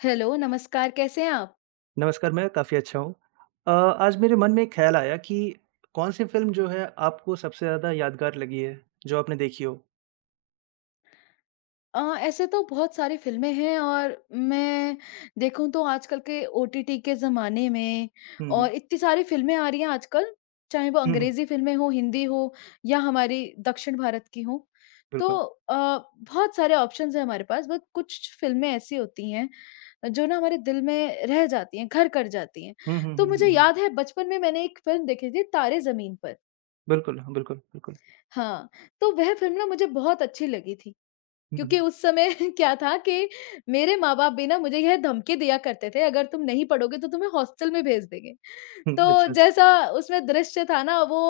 Hello नमस्कार, कैसे हैं आप? नमस्कार मैं काफ़ी अच्छा हूँ। अ आज मेरे मन में एक ख़्याल आया कि, कौन-सी फ़िल्म जो है आपको सबसे ज़्यादा यादगार लगी है, जो आपने देखी हो? अ, ऐसे तो बहुत सारी फ़िल्में हैं और मैं देखूँ तो आजकल के ओटीटी के ज़माने में हुँ, हुँ। और इतनी सारी फ़िल्में आ रही हैं आजकल, चाहें वो हुँ, हुँ। अंग्रेजी फ़िल्में हो, हिंदी हो या हमारी दक्षिण भारत की हों। तो बिल्कुल। अ, बहुत सारे ऑप्शंस हैं हमारे पास बट कुछ फ़िल्में ऐसी होती हैं, जो ना हमारे दिल में रह जाती हैं घर कर जाती हैं। हुँ, हुँ, तो हुँ, मुझे हुँ, हुँ। याद है बचपन में मैंने एक फ़िल्म देखी थी तारे ज़मीन पर। बिल्कुल। हाँ, बिल्कुल, बिल्कुल। हाँ, तो वह फ़िल्म ना मुझे बहुत अच्छी लगी थी। हुँ, क्योंकि हुँ। उस समय क्या था कि मेरे माँ-बाप भी ना मुझे यह धमकी दिया करते थे अगर तुम नहीं पढ़ोगे तो तुम्हें हॉस्टल में भेज देंगे। हुँ, तो अच्छा-अच्छा। जैसा उसमें द्रश्य था ना वो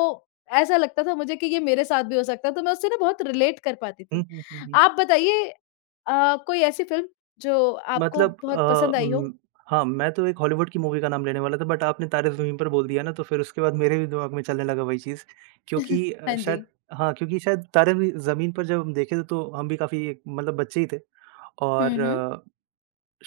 ऐसा लगता था मुझे कि ये मेरे साथ भी हो सकता है तो मैं उससे ना बहुत रिलेट कर पाती हुँ, थी। हुँ, हुँ, हुँ। आप बताइए अ, कोई ऐसी फ़िल्म जो आपको मतलब अ बहुत पसंद आई हो? अम, हाँ मैं तो एक हॉलीवुड की मूवी का नाम लेने वाला था बट आपने तारे ज़मीन पर बोल दिया ना तो फिर उसके बाद मेरे भी दिमाग में चलने लगा वही चीज़, क्योंकि हाँ जी। शायद हाँ, क्योंकि शायद तारे भी ज़मीन पर जब हम देखे थे, तो हम भी काफ़ी मतलब बच्चे ही थे हुँ, हुँ। और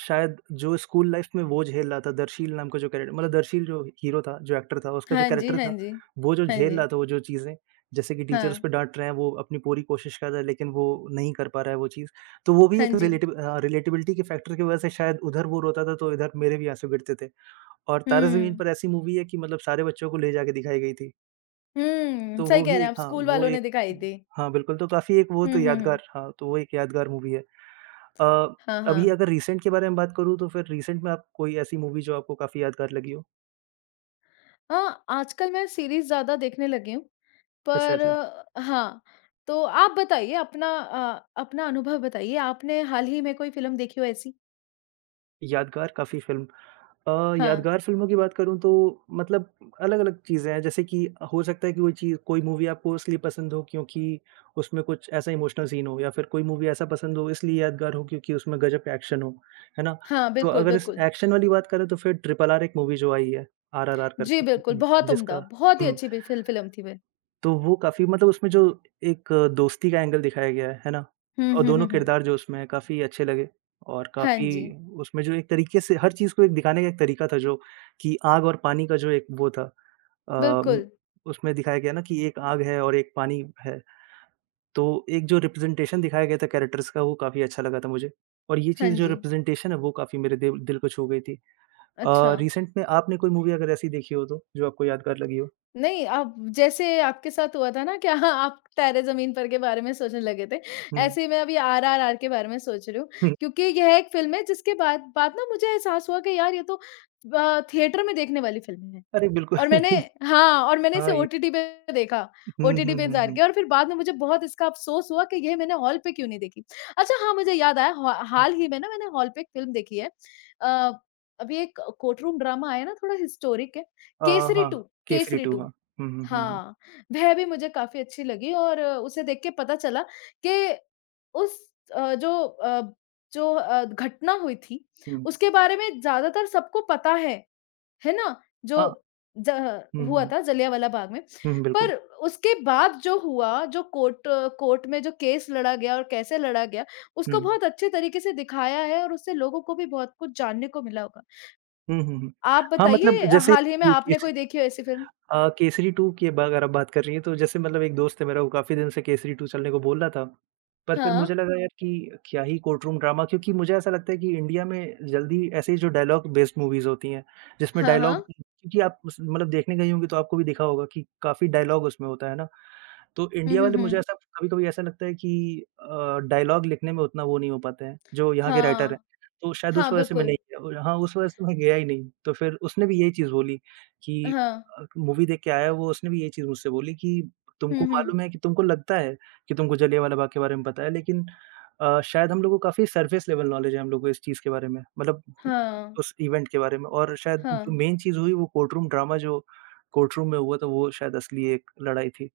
शायद जो स्कूल लाइफ़ में वो झेल रहा था दरशील नाम का जो कैरेक्टर मतलब दरशील जो हीरो था जो एक्टर था उसका जो हाँ जी, कैरेक्टर हाँ था जी। वो जो हाँ झेल जी। रहा था वो जो चीज़ें जैसे कि टीचर्स उस हाँ। पे डांट रहे हैं वो अपनी पूरी कोशिश कर रहा है। लेकिन वो नहीं कर पा रहा है वो चीज़ तो वो भी हाँ एक जी। रिलेटिव अ, रिलेटेबिलिटी के फैक्टर की वजह से शायद उधर वो रोता था तो इधर मेरे भी आँसू गिरते थे। और तारे ज़मीन हम्म। पर ऐसी मूवी है कि मतलब सारे बच्चों को ले जा के दिखाई गई थी। हुँ। तो सही वो कह भी रहे हैं एक आप, हाँ, स्कूल वो वालों ने एक दिखाई थी। हाँ, बिल्कुल। तो काफ़ी एक वो तो हुँ, हुँ, हुँ। यादगार हाँ, तो वो एक यादगार मूवी है। अ, हाँ, अभी हाँ। अगर रिसेंट के बारे में बात करूँ तो फिर रिसेंट में आप कोई ऐसी मूवी जो आपको काफ़ी यादगार लगी हो? हाँ, आजकल मैं सीरीज़ ज़्यादा देखने लगी हूँ। अच्छा, पर अच्छा। हाँ, तो आप बताइए अपना अ, अपना अनुभव बताइए। आपने हाल ही में कोई फ़िल्म देखी हो ऐसी? यादगार काफ़ी फ़िल्म अ, हाँ। यादगार फ़िल्मों की बात करूँ तो मतलब अलग-अलग चीज़ें हैं, जैसे कि हो सकता है कि कोई चीज़ कोई मूवी आपको इसलिए पसंद हो क्योंकि उसमें कुछ ऐसा इमोशनल सीन हो या फिर कोई मूवी ऐसा पसंद हो, इसलिए यादगार हो क्योंकि उसमें ग़ज़ब का एक्शन हो। है ना? हाँ। तो बिल्कुल, अग़र इस बिल्कुल। एक्शन वाली बात करें तो फिर ट्रिपल आर एक मूवी जो आई है, आरआरआर जी, बिल्कुल। करके बहुत उम्दा, जिसका बहुत ही हुँ। अच्छी फि फिल्म थी। तो वो काफ़ी मतलब उसमें जो एक दोस्ती का एंगल दिखाया गया है। है ना? हुँ, अ, हुँ, हुँ, दोनों हुँ। क़िरदार जो उसमें काफ़ी अच्छे लगे और हाँ काफ़ी जी। उसमें जो एक तरीके से हर चीज़ को दिखाने का एक तरीका था जो कि आग और पानी का जो एक वो था अम बिल्कुल। उसमें दिखाया गया न कि एक आग है और एक पानी है। तो एक जो रिप्रेजेंटेशन दिखाया गया था कैरेक्टरस का, वो काफ़ी अच्छा लगा था मुझे, और ये हाँ चीज़ जो जी। रिप्रेजेंटेशन है वो काफ़ी मेरे दे दिल को छू गई थी। अ, अच्छा। रिसेंट में आपने कोई मूवी अगर ऐसी देखी हो तो, जो आपको यादगार लगी हो? नई अब जैसे आपके साथ हुआ था न कि आप तारे ज़मीन पर के बारे में सोचने लगे थे, हुँ। ऐसे ही मैं अभी आरआरआर के बारे में सोच रही हूँ। हुँ। क्योंकि यह एक फ़िल्म है जिसके बाद बाद न मुझे एहसास हुआ कि यार ये तो अ, थिएटर में देखने वाली फ़िल्म है। अरे! बिल्कु और मैंने हाँ, और मैंने इसे हाँ, ये। ओटीटी पे देखा, हुँ, ओटीटी हुँ, पे हुँ, इंतज़ार हुँ। किया और फिर बाद में मुझे बहुत इसका अफ़सोस हुआ कि ये मैंने हॉल पे क्यों नहीं देखी। अच्छा हाँ, मुझे याद आया ह उ। हाल ही में न मैंने हॉल पे एक फ़िल्म देखी है। अ, अभी एक कोर्ट रूम ड्रामा आया न थोड़ा हिस्टोरिक है। अ, केसरी हाँ। 2, केसरी केसरी 2 2 हाँ। हुँ, हुँ, हुँ, हुँ। हाँ, वह भी मुझे काफ़ी अच्छी लगी और उसे देख के पता चला के उस अ, जो अ जो अ, घटना हुई थी हुँ। उसके बारे में ज़्यादातर सबको पता है। है ना? हाँ। जो ज़ह हुँ, हुआ हुँ। था जलियाँवाला बाग़ में। हुँ, हुँ, बिल्कुल। पर उसके बाद जो हुआ जो कोर्ट अ, कोर्ट में जो केस लड़ा गया और कैसे लड़ा गया उसको हुँ। बहुत अच्छे तरीक़े से दिखाया है। और उससे लोगों को भी बहुत कुछ जानने को मिला होगा। हुँ, हुँ, हुँ। आप हाँ, मतलब बताइए। जैसे हाल ही में ये एक आपने ची कोई देखी है ऐसी फिल्म? अ, केसरी 2 की व अग़र आप बात कर रही है तो जैसे मतलब एक दोस्त है मेरा वो काफ़ी दिन से केसरी 2 चलने को बोल रहा था। पर फिर मुझे हाँ। लगा यार कि क्या ही कोर्ट रूम ड्रामा क्योंकि मुझे ऐसा लगता है कि इंडिया में ज़ल्दी ऐसे ही जो डायलॉग बेस्ड मूवीज होती हैं, जिसमें हाँ, डायलॉग हाँ। क्योंकि आप उस मतलब देखने गई होंगी तो आपको भी देखा होगा कि काफ़ी डायलॉग उसमें होता है ना ,तो हुँ, इंडिया हुँ, वाले मुझे हुँ। ऐसा कभी-कभी ऐसा लगता है कि अ, डायलॉग लिख़ने में उतना वो नहीं हो पाते हैं। जो यहाँ के राइटर है, हाँ। तो शायद हाँ, उस वज़ह से मैं बिल्कुल। नहीं गया। हाँ, उस वजह से मैं गया ही नहीं, तो फिर उसने भी यही चीज़ बोली कि हाँ। अ, मूवी देख के आया वो उसने भी यही चीज़ मुझसे बोली कि हुँ, तुमको हुँ। मालूम है कि तुमको लगता है कि तुमको जलियाँवाला बाग़ के बारे में पता है लेकिन अ, शायद हम लोगों को काफ़ी सरफेस लेवल नॉलेज है हम लोगों को इस चीज़ के बारे में मतलब हाँ। उस इवेंट के बारे में और शायद जो हाँ। मेन चीज़ हुई वो कोर्ट रूम ड्रामा जो कोर्ट रूम में हुआ था। वो शायद असली एक लड़ाई थी।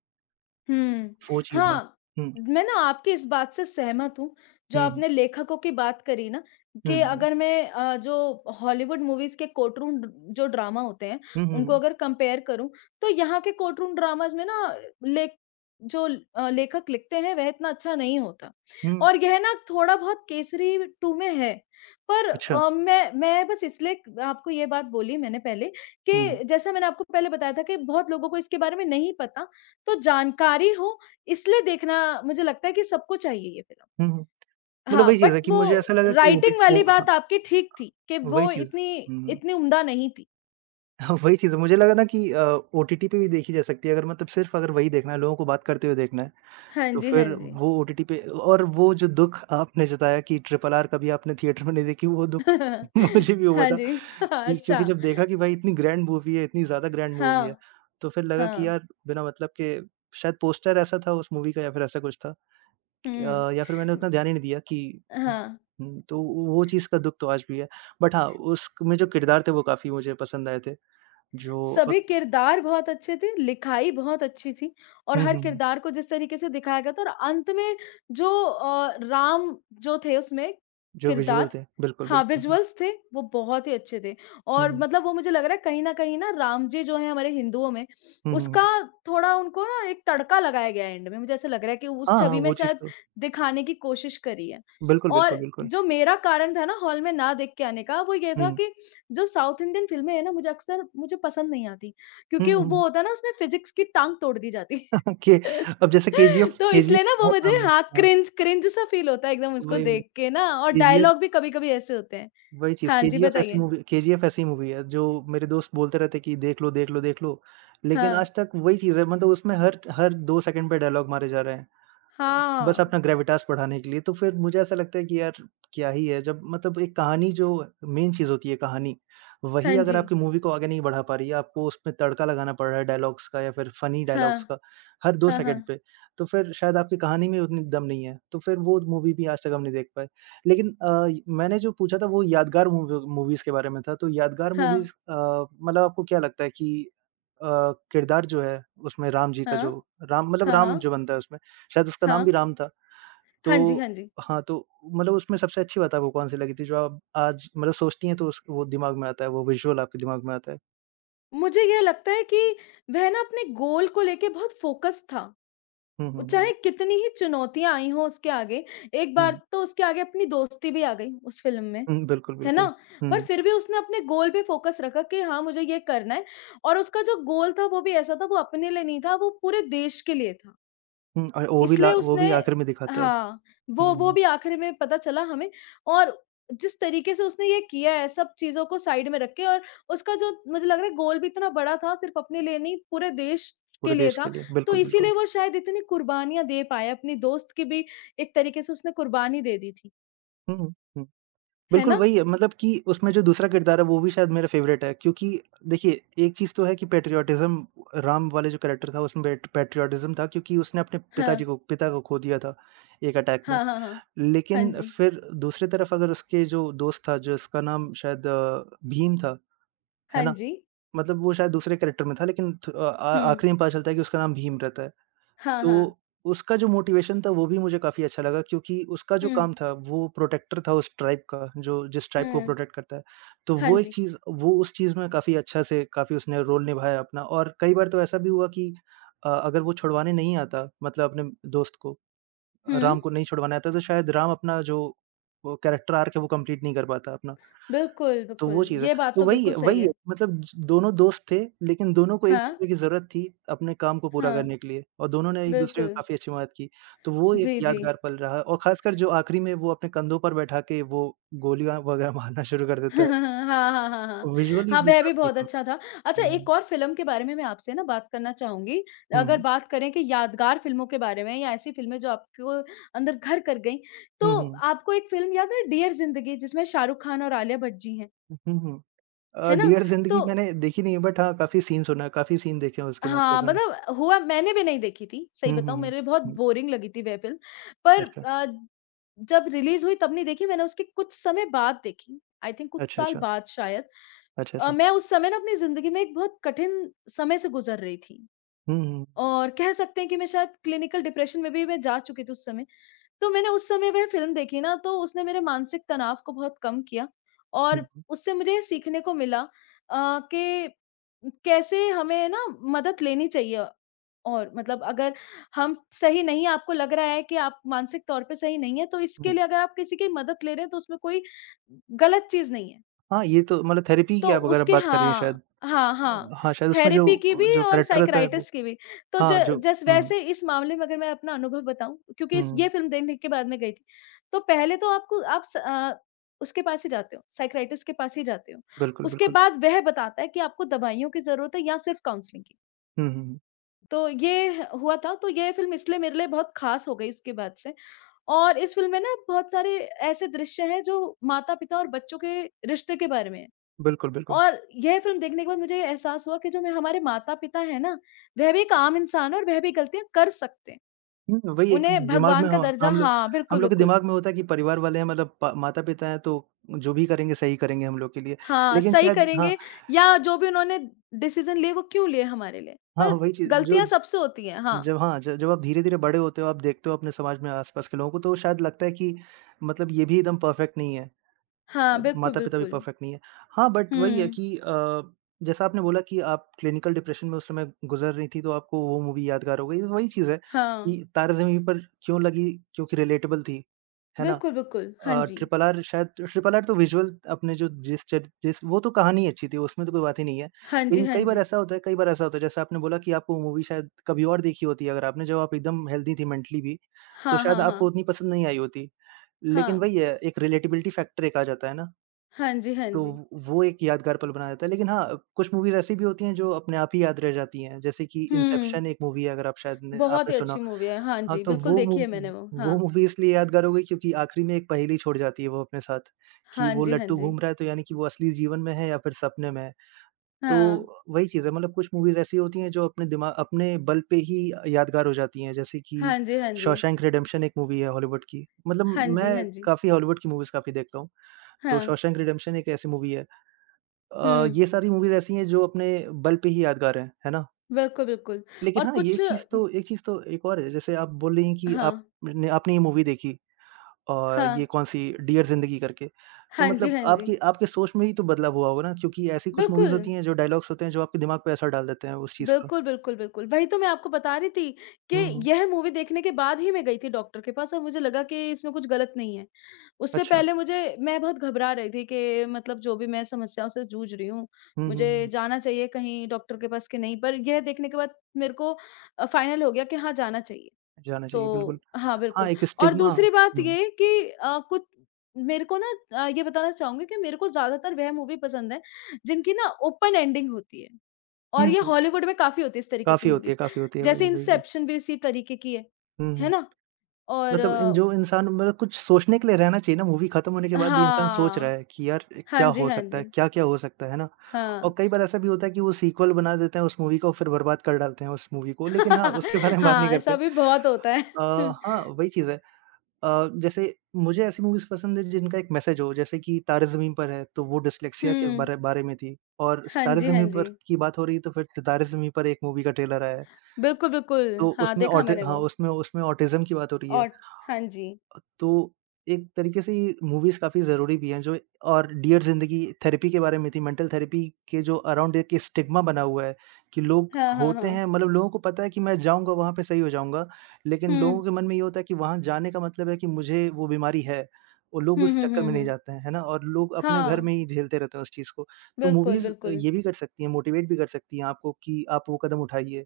हुँ, वो चीज़ें हाँ, हुँ। मैं ना आपकी इस बात से सहमत हूँ, जो हुँ, हुँ। आपने लेखकों की बात करी ना हुँ, कि हुँ, हुँ। अगर मैं अ, जो हॉलीवुड मूवीज़ के कोर्टरूम ड जो ड्रामा होते हैं, हुँ, हुँ, उनको हुँ। अगर कम्पेयर करूँ तो यहाँ के कोर्टरूम ड्रामाज़ में ना ले जो अ, लेखक लिखते हैं वह इतना अच्छा नहीं होता, हुँ। और यह ना थोड़ा बहुत केसरी टू में है। पर अच्छा। अ, मैं मैं बस इसलिए आपको ये बात बोली मैंने पहले हुँ, हुँ। कि जैसा मैंने आपको पहले बताया था कि बहुत लोगों को इसके बारे में नहीं पता तो जानकारी हो, इसलिए देखना मुझे लगता है कि सबको चाहिए ये फ़िल्म। हुँ, हुँ। मतलब हाँ, वही चीज़ बट है कि मुझे ऐसा वो लगा कि ओटी राइटिंग वो वाली हाँ। बात आपकी ठीक थी, कि वही वो चीज़, इतनी हुँ, हुँ। इतनी उम्दा नहीं थी। हाँ वही चीज़ है मुझे लगा न कि अ, ओटीटी पे भी देखी जा सकती है अगर मतलब सिर्फ़ अगर वही देखना है लोगों को बात करते हुए देखना है, हाँ तो जी, हाँ फिर जी। वो ओटीटी पे अ और वो जो दुःख आपने जताया कि ट्रिपल आर कभी आपने थिएटर में नहीं देखी वो दुःख मुझे भी हुआ हाँ था जी कि अच्छा। क्योंकि जब देखा कि भाई इतनी ग्रैंड मूवी है, इतनी ज़्यादा ग्रैंड मूवी है, हाँ, तो फिर लगा कि हाँ। यार बिना मतलब के शायद पोस्टर ऐसा था उस मूवी का या फिर ऐसा कुछ था। हुँ। अ, या फिर मैंने उतना ध्यान ही नहीं दिया कि उम हाँ। उम, तो वो चीज़ का दुःख तो आज भी है बट हाँ, उसमें जो किरदार थे वो काफ़ी मुझे पसंद आए थे। जो अ सभी किरदार बहुत अच्छे थे, लिखाई बहुत अच्छी थी और हुँ, हर हुँ, हुँ। किरदार को जिस तरीके से दिखाया गया था और अंत में जो अ, राम जो थे उसमें जो विज़ुअल किरदार थे, बिल्कुल, हाँ बिल्कुल। हुँ। विज़ुअल्स थे, वो बहुत ही अच्छे थे, हुँ, और हुँ। मतलब वो मुझे लग रहा है कहीं न कहीं ना राम जी जो हैं हमारे हिन्दुओं में, हुँ, हुँ, उसका हुँ। थोड़ा उनको ना एक तड़का लगाया गया है एंड में मुझे ऐसा लग रहा है कि उस हाँ, हाँ, छवि में वो चीज़ शायद तो दिखाने की कोशिश करी है। बिल्कुल, और बिल्कुल, बिल्कुल। जो मेरा कारण था ना हॉल में न देख के आने का वो ये हुँ, था हुँ। कि जो साउथ इंडियन फ़िल्में हैं ना मुझे अक्सर मुझे पसंद नहीं आती हुँ, क्योंकि हुँ, वो हुँ। होता है न उसमें फ़िज़िक्स की टाँग तोड़ दी जाती, के अब जैसे केजीएफ तो केजीएफ इसलिए ना वो बहुत मुझे आम है, हाँ हाँ। क्रिंज क्रिंज सा फ़ील होता है एकदम उसको वही वही, देख के ना और केजीएफ। डायलॉग भी कभी-कभी ऐसे होते हैं। वही चीज़ हाँ जी केजीएफ ऐसी बताइए। मूवी, केजीएफ ऐसी मूवी है जो मेरे दोस्त बोलते रहते हैं कि देख लो देख लो देख लो, लेकिन हाँ। आज तक वही चीज़ है मतलब उसमें हर हर 2 सेकंड पे डायलॉग मारे जा रहे हैं, बस हाँ। अपना ग्रेविटास बढ़ाने के लिए तो फिर मुझे ऐसा लगता है कि यार, क्या ही है जब मतलब एक कहानी जो मेन चीज़ होती है कहानी, वही हाँ अगर जी। आपकी मूवी को आगे नहीं बढ़ा पा रही है आपको उसमें तड़का लगाना पड़ रहा है डायलॉग्स का या फिर फ़नी डायलॉग्स हाँ, का हर 2 हाँ, सेकंड हाँ। पे, तो फिर शायद आपकी कहानी में ही उतनी दम नहीं है। तो फिर वो मूवी भी आज तक हम नहीं देख पाए। लेकिन अ, मैंने जो पूछा था वो यादगार मूवी मूवीज़ के बारे में था तो यादगार हाँ। मूवीज़ अ, मतलब आपको क्या लगता है कि अ, किरदार जो है उसमें राम जी का जो, हाँ, राम मतलब हाँ, राम हाँ। जो बनता है उसमें, शायद उसका नाम भी हाँ। राम था। हाँ जी, तो हाँ जी। हाँ तो, मतलब उसमें सबसे अच्छी बात आपको कौन-सी लगी थी जो आप आज मतलब सोचती हैं तो उस वो दिमाग में आता है वो विज़ुअल आपके दिमाग में आता है। मुझे ये लगता है कि वह ना अपने गोल को लेके बहुत फ़ोकस था। हुँ, उ हुँ, हुँ। चाहे कितनी ही चुनौतियाँ आई हो उसके आगे एक बार हुँ। तो उसके आगे अपनी दोस्ती भी आ गई उस फ़िल्म में, हुँ, बिल्कुल, है ना? बिल्कुल। पर हुँ। फ़िर भी उसने अपने गोल पे फ़ोकस रखा कि हाँ मुझे ये करना है और उसका जो गोल था वो भी ऐसा था वो अपने लिए नहीं था वो पूरे देश के लिए था। हुँ। और वो भी ला इसलिए वो उसने भी आख़िरी में दिखाता है। हाँ वो वो हुँ। भी आख़िरी में पता चला हमें। और जिस तरीके से उसने ये किया है सब चीज़ों को साइड में रख़ के। और उसका जो मुझे लग रहा है गोल भी इतना बड़ा था सिर्फ़ अपने लिए नहीं पूरे देश के पूरे लिए देश था। के लिए। तो बिल्कुल, इसीलिए बिल्कुल। वो शायद इतनी कुर्बानियाँ दे पाया। अपने दोस्त की भी एक तरीके से उसने कुर्बानी दे दी थी। हुँ, हुँ। है बिल्कुल ना? वही है। मतलब कि उसमें जो दूसरा किरदार है वो भी शायद मेरा फ़ेवरेट है। क्योंकि देखिए एक चीज़ तो है कि पैट्रियोटिज़्म राम वाले जो कैरेक्टर था उसमें बैठ पैट्रियोटिज़्म था क्योंकि उसने अपने पिताजी हाँ। को पिता को ख़ो दिया था एक अटैक में। हाँ, हाँ, हाँ। हाँ लेकिन जी। फ़िर दूसरी तरफ़ अगर उसके जो दोस्त था, जिसका नाम शायद भीम था, है हाँ ना? जी। मतलब वो शायद दूसरे कैरेक्टर में था लेकिन थु अ अ, हुँ। आख़िरी में पता चलता है कि उसका नाम भीम रहता है। हाँ, हाँ। तो उसका जो मोटिवेशन था वो भी मुझे काफ़ी अच्छा लगा क्योंकि उसका जो हुँ। काम था वो प्रोटेक्टर था उस ट्राइब का जो जिस ट्राइब को वो हुँ। प्रोटेक्ट करता है। तो हाँ वो एक जी। चीज़ वो उस चीज़ में काफ़ी अच्छा से काफ़ी उसने रोल निभाया अपना और कई बार तो ऐसा भी हुआ कि अ, अगर वो छुड़वाने नहीं आता मतलब अपने दोस्त को। हुँ। राम को नहीं छुड़वाने आता तो शायद राम अपना जो वो कैरेक्टर आर्क है वो कंप्लीट नहीं कर पाता अपना। बिल्कुल, तो वो बिल्कुल। चीज़ है। ये बात तो तो वही बिल्कुल है सही वही है। है। मतलब स दोनों दोस्त थे, लेकिन दोनों को एक हाँ। दूसरे की ज़रूरत थी अपने काम को पूरा हाँ। करने के लिए। और दोनों ने एक-दूसरे को बिल्कुल। काफ़ी अच्छी मदद की। तो वो एक जी, यादगार जी। पल रहा। और ख़ासकर जो आख़िरी में वो अपने कंधों पर बैठा के वो गोलियाँ वग़ैरह मारना शुरू कर देते हैं। हाँ, हाँ, हाँ, हाँ। विज़ुअली हाँ, भी वह भी काफ़ी बहुत था। अच्छा था। अच्छा हुँ। एक और फ़िल्म के बारे में मैं आपसे ना बात करना चाहूँगी। हुँ, अगर हुँ। बात करें कि यादगार फ़िल्मों के बारे में। या ऐसी फ़िल्में जो आपको अंदर घर कर गईं। हुँ, तो हुँ। आपको एक फ़िल्म याद है डियर ज़िंदगी? जिसमें शाहरुख खान और आलिया भट्ट जी हैं। हुँ, हुँ। अ, है ना? डियर ज़िंदगी तो मैंने देखी नहीं है। बट हाँ काफ़ी सीन सुना। काफ़ी सीन देखे हैं उसके हाँ, मतलब मैंने। मतलब हुआ मैंने भी नहीं देखी थी। सही हुँ, हुँ, बताऊँ हुँ। मेरे लिए बहुत हुँ। बोरिंग लगी थी वह फ़िल्म। पर अच्छा। अ, जब रिलीज़ हुई तब नहीं देखी मैंने उसके कुछ समय बाद देखी। आई थिंक कुछ अच्छा, साल अच्छा। बाद शायद। अच्छा, अ, अच्छा। मैं उस समय ना अपनी ज़िदंगी में एक बहुत कठिन समय से गुज़र रही थी। हुँ, हुँ। और कह सकते हैं कि मैं शायद क्लिनिकल डिप्रेशन में भी मैं जा चुकी थी उस समय। तो मैंने उस समय में फ़िल्म देखी ना, तो उसने मेरे मानसिक तनाव को बहुत कम किया। हुँ, और हुँ। उससे मुझे ये सीखने को मिला अ, कि कैसे हमें ना मदद लेनी चाहिए। और मतलब अगर हम सही नहीं हैं आपको लग रहा है कि आप मानसिक तौर पे सही नहीं हैं तो इसके हुँ। लिए अगर आप किसी की मदद ले रहे हैं तो उसमें कोई ग़लत चीज़ नहीं है। हाँ, ये तो मतलब थेरेपी की तो आप अगर आप उसके बात कर रही हैं हाँ, शायद हाँ, हाँ। हाँ, शायद उसमें जो थेरेपी की भी जो और कैरेक्टर रहता है वो। साइकियाट्रिस्ट की भी। तो ज हाँ जो जस हुँ। वैसे इस मामले में अगर मैं अपना अनुभव बताऊँ क्योंकि इस ये हुँ। फ़िल्म दे देखने के बाद मैं गई थी। तो पहले तो आपको आप स अ, उसके पास ही जाते हो, साइकियाट्रिस्ट के पास ही जाते हो। बिल्कुल, उसके बिल्कुल। बाद वह बताता है कि आपको दवाइयों की ज़रूरत है या सिर्फ़ काउंसलिंग की। हुँ, हुँ। तो ये हुआ था, तो ये फिल्म इसलिए मेरे लिए बहुत ख़ास हो गई उसके बाद से और इस फिल्म में ना बहुत सारे ऐसे दृश्य हैं, जो माता-पिता और बच्चों के रिश्ते के बारे में हैं। बिल्कुल, बिल्कुल। और यह फिल्म देखने के बाद मुझे ये एहसास हुआ कि जो में हमारे माता-पिता हैं ना, वह भी एक आम इंसान है और वह भी ग़लतियाँ कर सकते हैं। हुँ, वही एक उन्हें दिमाग में भगवान का ह दर्जा हम लोग हाँ हम बिल्कुल, लोग के बिल्कुल। दिमाग में होता है कि परिवार वाले हैं मतलब पा माता-पिता हैं तो, जो भी करेंगे, सही करेंगे हम लोग के लिए। हाँ लेकिन सही शायद हाँ करेंगे या जो भी उन्होंने डिसीज़न लिए वो क्यों लिए हमारे लिए? हाँ पर वही चीज़, जो ग़लतियाँ सबसे होती हैं हाँ। जब हाँ ज जब आप धीरे-धीरे बड़े होते हो, आप देखते हो अपने समाज में आसपास के लोगों को, तो शायद लगता है कि मतलब ये भी एकदम पर्फेक्ट नहीं है। हाँ, अ, बिल्कुल, माता-पिता भी बिल्कुल। पर्फेक्ट नहीं है। हाँ बट वही है हुँ। कि अ, जैसा आपने बोला कि आप क्लिनिकल डिप्रेशन में उस समय गुज़र रही थीं, तो आपको वो मूवी यादगार हो गयी। वही चीज़ है हाँ। कि तारे ज़मीन पर क्यों लगी क्योंकि रिलेटेबल थी। है ना? बिल्कुल, बिल्कुल। हाँ अ, जी। ट्रिपल आर शायद ट्रिपल आर तो विजुअल अपने जो जिस चे जिस, वो तो कहानी अच्छी थी उसमें तो कोई बात ही नहीं है। हाँ जी, लेकिन हाँ कई बार जी। ऐसा होता है, कई बार ऐसा होता है, जैसे आपने बोला कि आपको मूवी शायद कभी और देखी होती है, अगर आपने जब आप एकदम हेल्थी थी मेंटली भी। तो हाँ, शायद हाँ, आपको हाँ। उतनी पसंद नहीं आई होती, लेकिन हाँ। वही है एक रिलेटेबिलिटी फैक्टर एक आ जाता है ना। हाँ जी, हाँ तो जी। वो एक यादगार पल बना देता है। लेकिन हाँ अ, कुछ मूवीज़ ऐसी भी होती हैं जो अपने आप ही याद रह जाती हैं। जैसे कि हुँ। इन्सेप्शन एक मूवी है अगर आप शायद न बहुत आपने ही सुना अच्छी मूवी है। हाँ हाँ जी, तो बिल्कुल वो मू देखी है मैंने वो, वो हाँ। मूवी इसलिए यादगार हो गयी क्योंकि आख़िरी में एक पहेली छोड़ जाती है वो अपने साथ, कि हाँ वो जी, हाँ लट्टू जी। घूम रहा है, तो यानी कि वो असली जीवन में है या फिर सपने में है। हाँ। तो, वही चीज़ है मतलब कुछ मूवीज़ ऐसी होती है जो अपने दिमा अपने बल पे ही अ, यादगार हो जाती हैं, जैसे कि हाँ जी, हाँ जी। शॉशैंक रिडेम्पशन एक मूवी है हॉलीवुड की, मतलब हाँ जी, हाँ मैं जी। काफ़ी हॉलीवुड की मूवीज़ काफ़ी देखता हूँ। तो हाँ। शॉशैंक रिडेम्पशन एक ऐसी मूवी है। अ, हुँ। ये सारी मूवीज़ ऐसी है जो अपने बल पे ही यादगार हैं। है ना? बिल्कुल, बिल्कुल लेकिन और हाँ, ये कुछ चीज़ उम तो ये चीज़ तो एक और है, जैसे आप बोल रही हैं कि आप हाँ। आपने ये मूवी देखी। और ये हाँ। कौन-सी? डियर ज़िंदगी करके। तो हाँ जी, मतलब हाँ जी। आपकी आपकी सोच में ही तो बदलाव हुआ होगा ना क्योंकि ऐसी कुछ मूवीज़ बिल्कुल। होती हैं, जो डायलॉग्स होते हैं, जो आपके दिमाग पर असर डाल देते है उस चीज़ का। बिल्कुल, बिल्कुल, बिल्कुल वही तो मैं आपको बता रही थी, कि हुँ, हुँ। यह मूवी देखने के बाद ही मैं गई थी डॉक्टर के पास और मुझे लगा कि इसमें कुछ ग़लत नहीं है। उससे अच्छा। पहले मुझे मैं बहुत घबरा रही थी कि मतलब जो भी मैं समस्याओं से जूझ रही हूँ, हुँ, हुँ, मुझे हुँ। जाना चाहिए, कहीं डॉक्टर के पास कि नहीं? पर यह देखने के बाद मेरे को अ, फ़ाइनल हो गया कि हाँ जाना चाहिए, जाना चाहिए बिल्कुल। तो हाँ हाँ बिल्कुल एक और स्टिग्मा दूसरी बात हुँ। ये कि अ, कु मेरे को ना अ, ये बताना चाहूँगी कि मेरे को ज़्यादातर वह मूवी पसंद हैं जिनकी ना ओपन एंडिंग होती है और हुँ, ये हुँ। हॉलीवुड में काफ़ी होती है इस तरीके की काफ़ी होती है, मूवीज़ काफ़ी होती है। जैसे वही, वही, वही। इन्सेप्शन भी उसी तरीके की है। हुँ, है हुँ। ना, और मतलब इं जो इंसान मतलब कुछ सोचने के लिए रहना चाहिए ना मूवी खत्म होने के बाद भी इंसान सोच रहा हाँ। है कि यार हाँ क्या जी, हो हाँ सकता है? जी। क्या-क्या हो सकता है? है ना, हाँ। और कई बार ऐसा भी होता है कि वो सीक्वल बना देते हैं, उस मूवी को और फिर बर्बाद कर डालते हैं उस मूवी को लेकिन हाँ उसके बारे में बात नहीं हाँ करते ऐसा भी अ, बहुत होता है। हाँ वही चीज़ है अ, जैसे मुझे ऐसी मूवीज़ पसंद है जिनका एक मैसेज हो जैसे कि तारे ज़मीन पर है तो वो डिस्लेक्सिया के हुँ। बारे बारे में थी और हाँ तारे जी, हाँ ज़मीन पर जी। की बात हो रही है, तो फिर सितारे ज़मीन पर एक मूवी का ट्रेलर आया है। बिल्कुल, तो बिल्कुल। हाँ उसमें देखा ऑटि मैंने हाँ वो। उसमें उसमें ऑटिज्म की बात हो रही है। और हाँ जी। अ, तो एक तरीके से ये मूवीज़ काफ़ी ज़रूरी भी हैं। जो और डियर ज़िंदगी थेरेपी के बारे में थी, मेंटल थेरेपी के जो अराउंड स्टिग्मा बना हुआ है कि लोग हाँ, हाँ, होते हाँ। हैं मतलब लोगों को पता है कि मैं जाऊँगा वहाँ पे, सही हो जाऊँगा। लेकिन हुँ। लोगों के मन में ये होता है कि वहाँ जाने का मतलब है कि मुझे, वो बीमारी है और लोग हुँ, उस हुँ, चक्कर हुँ, में नहीं हुँ। जाते हैं, है ना? और लोग अपने घर हाँ। में ही झेलते रहते हैं उस चीज़ को, तो बिल्कुल, मूवीज़ बिल्कुल। ये भी कर सकती है, मोटिवेट भी कर सकती है आपको कि आप वो कदम उठाइए।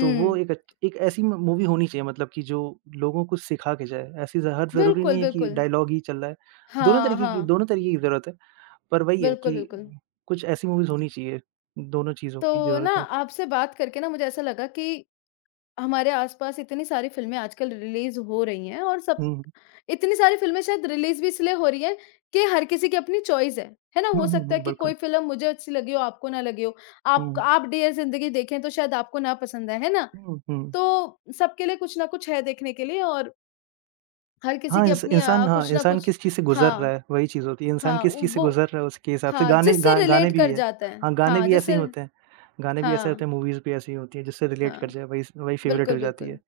तो वो एक अच एक ऐसी म मूवी होनी चाहिए मतलब कि जो लोगों को सिखा के जाए, ऐसी ज़ हर ज़रूरी बिल्कुल, नहीं है कि बिल्कुल। डायलॉग ही चल रहा है। दोनों हाँ, तरीके की हाँ। दोनों तरीके की ज़रूरत है। पर वही है, बिल्कुल, कि बिल्कुल। कुछ ऐसी मूवीज़ होनी चाहिए, दोनों चीज़ों की तो ना ज़रूरत है। आपसे बात करके ना मुझे ऐसा लगा कि हमारे आस-पास इतनी सारी फिल्में आजकल रिलीज़ हो रही हैं और सब हुँ। इतनी सारी फिल्में शायद रिलीज़ भी इसलिए हो रही हैं कि हर किसी की अपनी चॉइस है। है ना? हो हुँ, हुँ, सकता है हुँ। कि कोई बिल्कुल। फिल्म मुझे अच्छी लगी हो आपको ना लगी हो। आप क हुँ। आप डियर ज़िंदगी देखें, तो शायद आपको ना पसंद आए, है ना? हुँ, हुँ। तो, सबके लिए कुछ ना कुछ है देखने के लिए और हर किसी हाँ की इंस अपनी इंसान अ, हाँ कुछ ना इंसान कुछ किस चीज़ से गुज़र रहा हाँ। है वही चीज़ होती है। इंसान हाँ, किस चीज़ से वो गुज़र रहा है उसके हिसाब से हाँ गाने जिससे गा गाने रिलेट भी कर ये है। जाते हैं हाँ गाने हाँ भी ऐसे ही जिससे होते हैं गाने भी ऐसे ही हाँ। होते हैं, मूवीज़ भी ऐसे ही होती हैं, जिससे रिलेट कर हाँ। जाए वही, वही फेवरेट बिल्कुल, हो जाती है। बिल्कुल।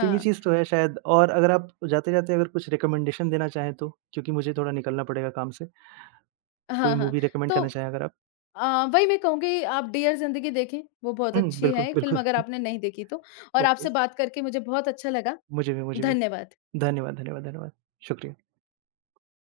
तो ये चीज़ तो है शायद और अगर आप जाते-जाते अगर कुछ रिकमेंडेशन देना चाहें तो? क्योंकि मुझे थोड़ा निकलना पड़ेगा काम से। कोई हाँ, हाँ। मूवी रिकमेंड तो करना चाहें अगर आप? अ, वही मैं कहूँगी आप डियर ज़िंदगी देखें, वो बहुत हुँ, अच्छी बिल्कुल, है फिल्म अगर बिल्कुल। आपने नहीं देखी तो और ओके आपसे बात करके मुझे बहुत अच्छा लगा। मुझे भी, मुझे भी। धन्यवाद। धन्यवाद, धन्यवाद, धन्यवाद। शुक्रिया।